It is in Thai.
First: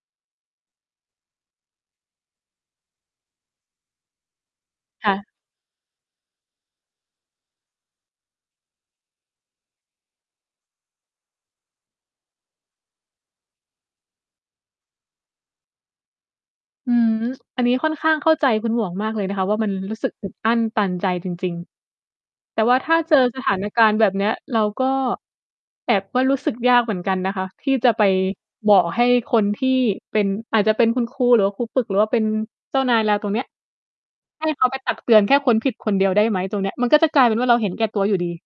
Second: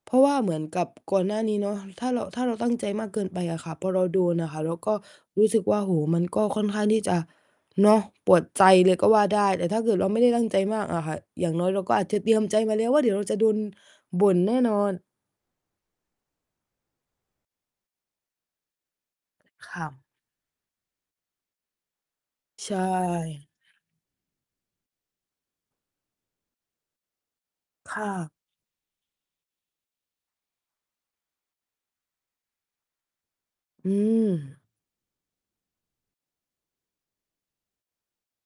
เพราะว่าเหมือนกับก่อนหน้านี้เนาะ ถ้าเรา ถ้าเราตั้งใจมากเกินไปอะค่ะ พอเราโดนอะค่ะ เราก็ค่ะ รู้สึกว่า โอ้โฮ มันก็ค่อนข้างที่จะเนาะ ปวดใจเลย ก็ว่าได้ แต่ถ้าเกิดเราไม่ได้ตั้งใจมากอะค่ะ อย่างน้อยเราก็อาจจะเตรียมใจมาแล้วว่า เดี๋ยวเราจะโดนบ่นแน่นอน อืม อันนี้ค่อนข้างเข้าใจคุณหมวกมากเลยนะคะว่า มัคน่รู้ะ สึกอึดอั้นตันใจจริง ๆ แต่ใวช่าถ้าเจอ ส่ ถานการณ์แบบนี้ เราก็ แอบว่า รู้สึกยากเหมือนกันนะคะ ที่จะคไป่ะ บอกให้คนที่เป็น อาจจะเป็นคุณครู หรือว่าครูฝึก หรือว่าเป็นเจ้านายเราตรงเนี้ย อืให้เม ขาไปตักเตือนแค่ค้นผิดคนเดียวได้ไหมตรงเนี้ย มันก็จะกลายเป็นว่า เราเห็นแก่ตัวอยู่ดี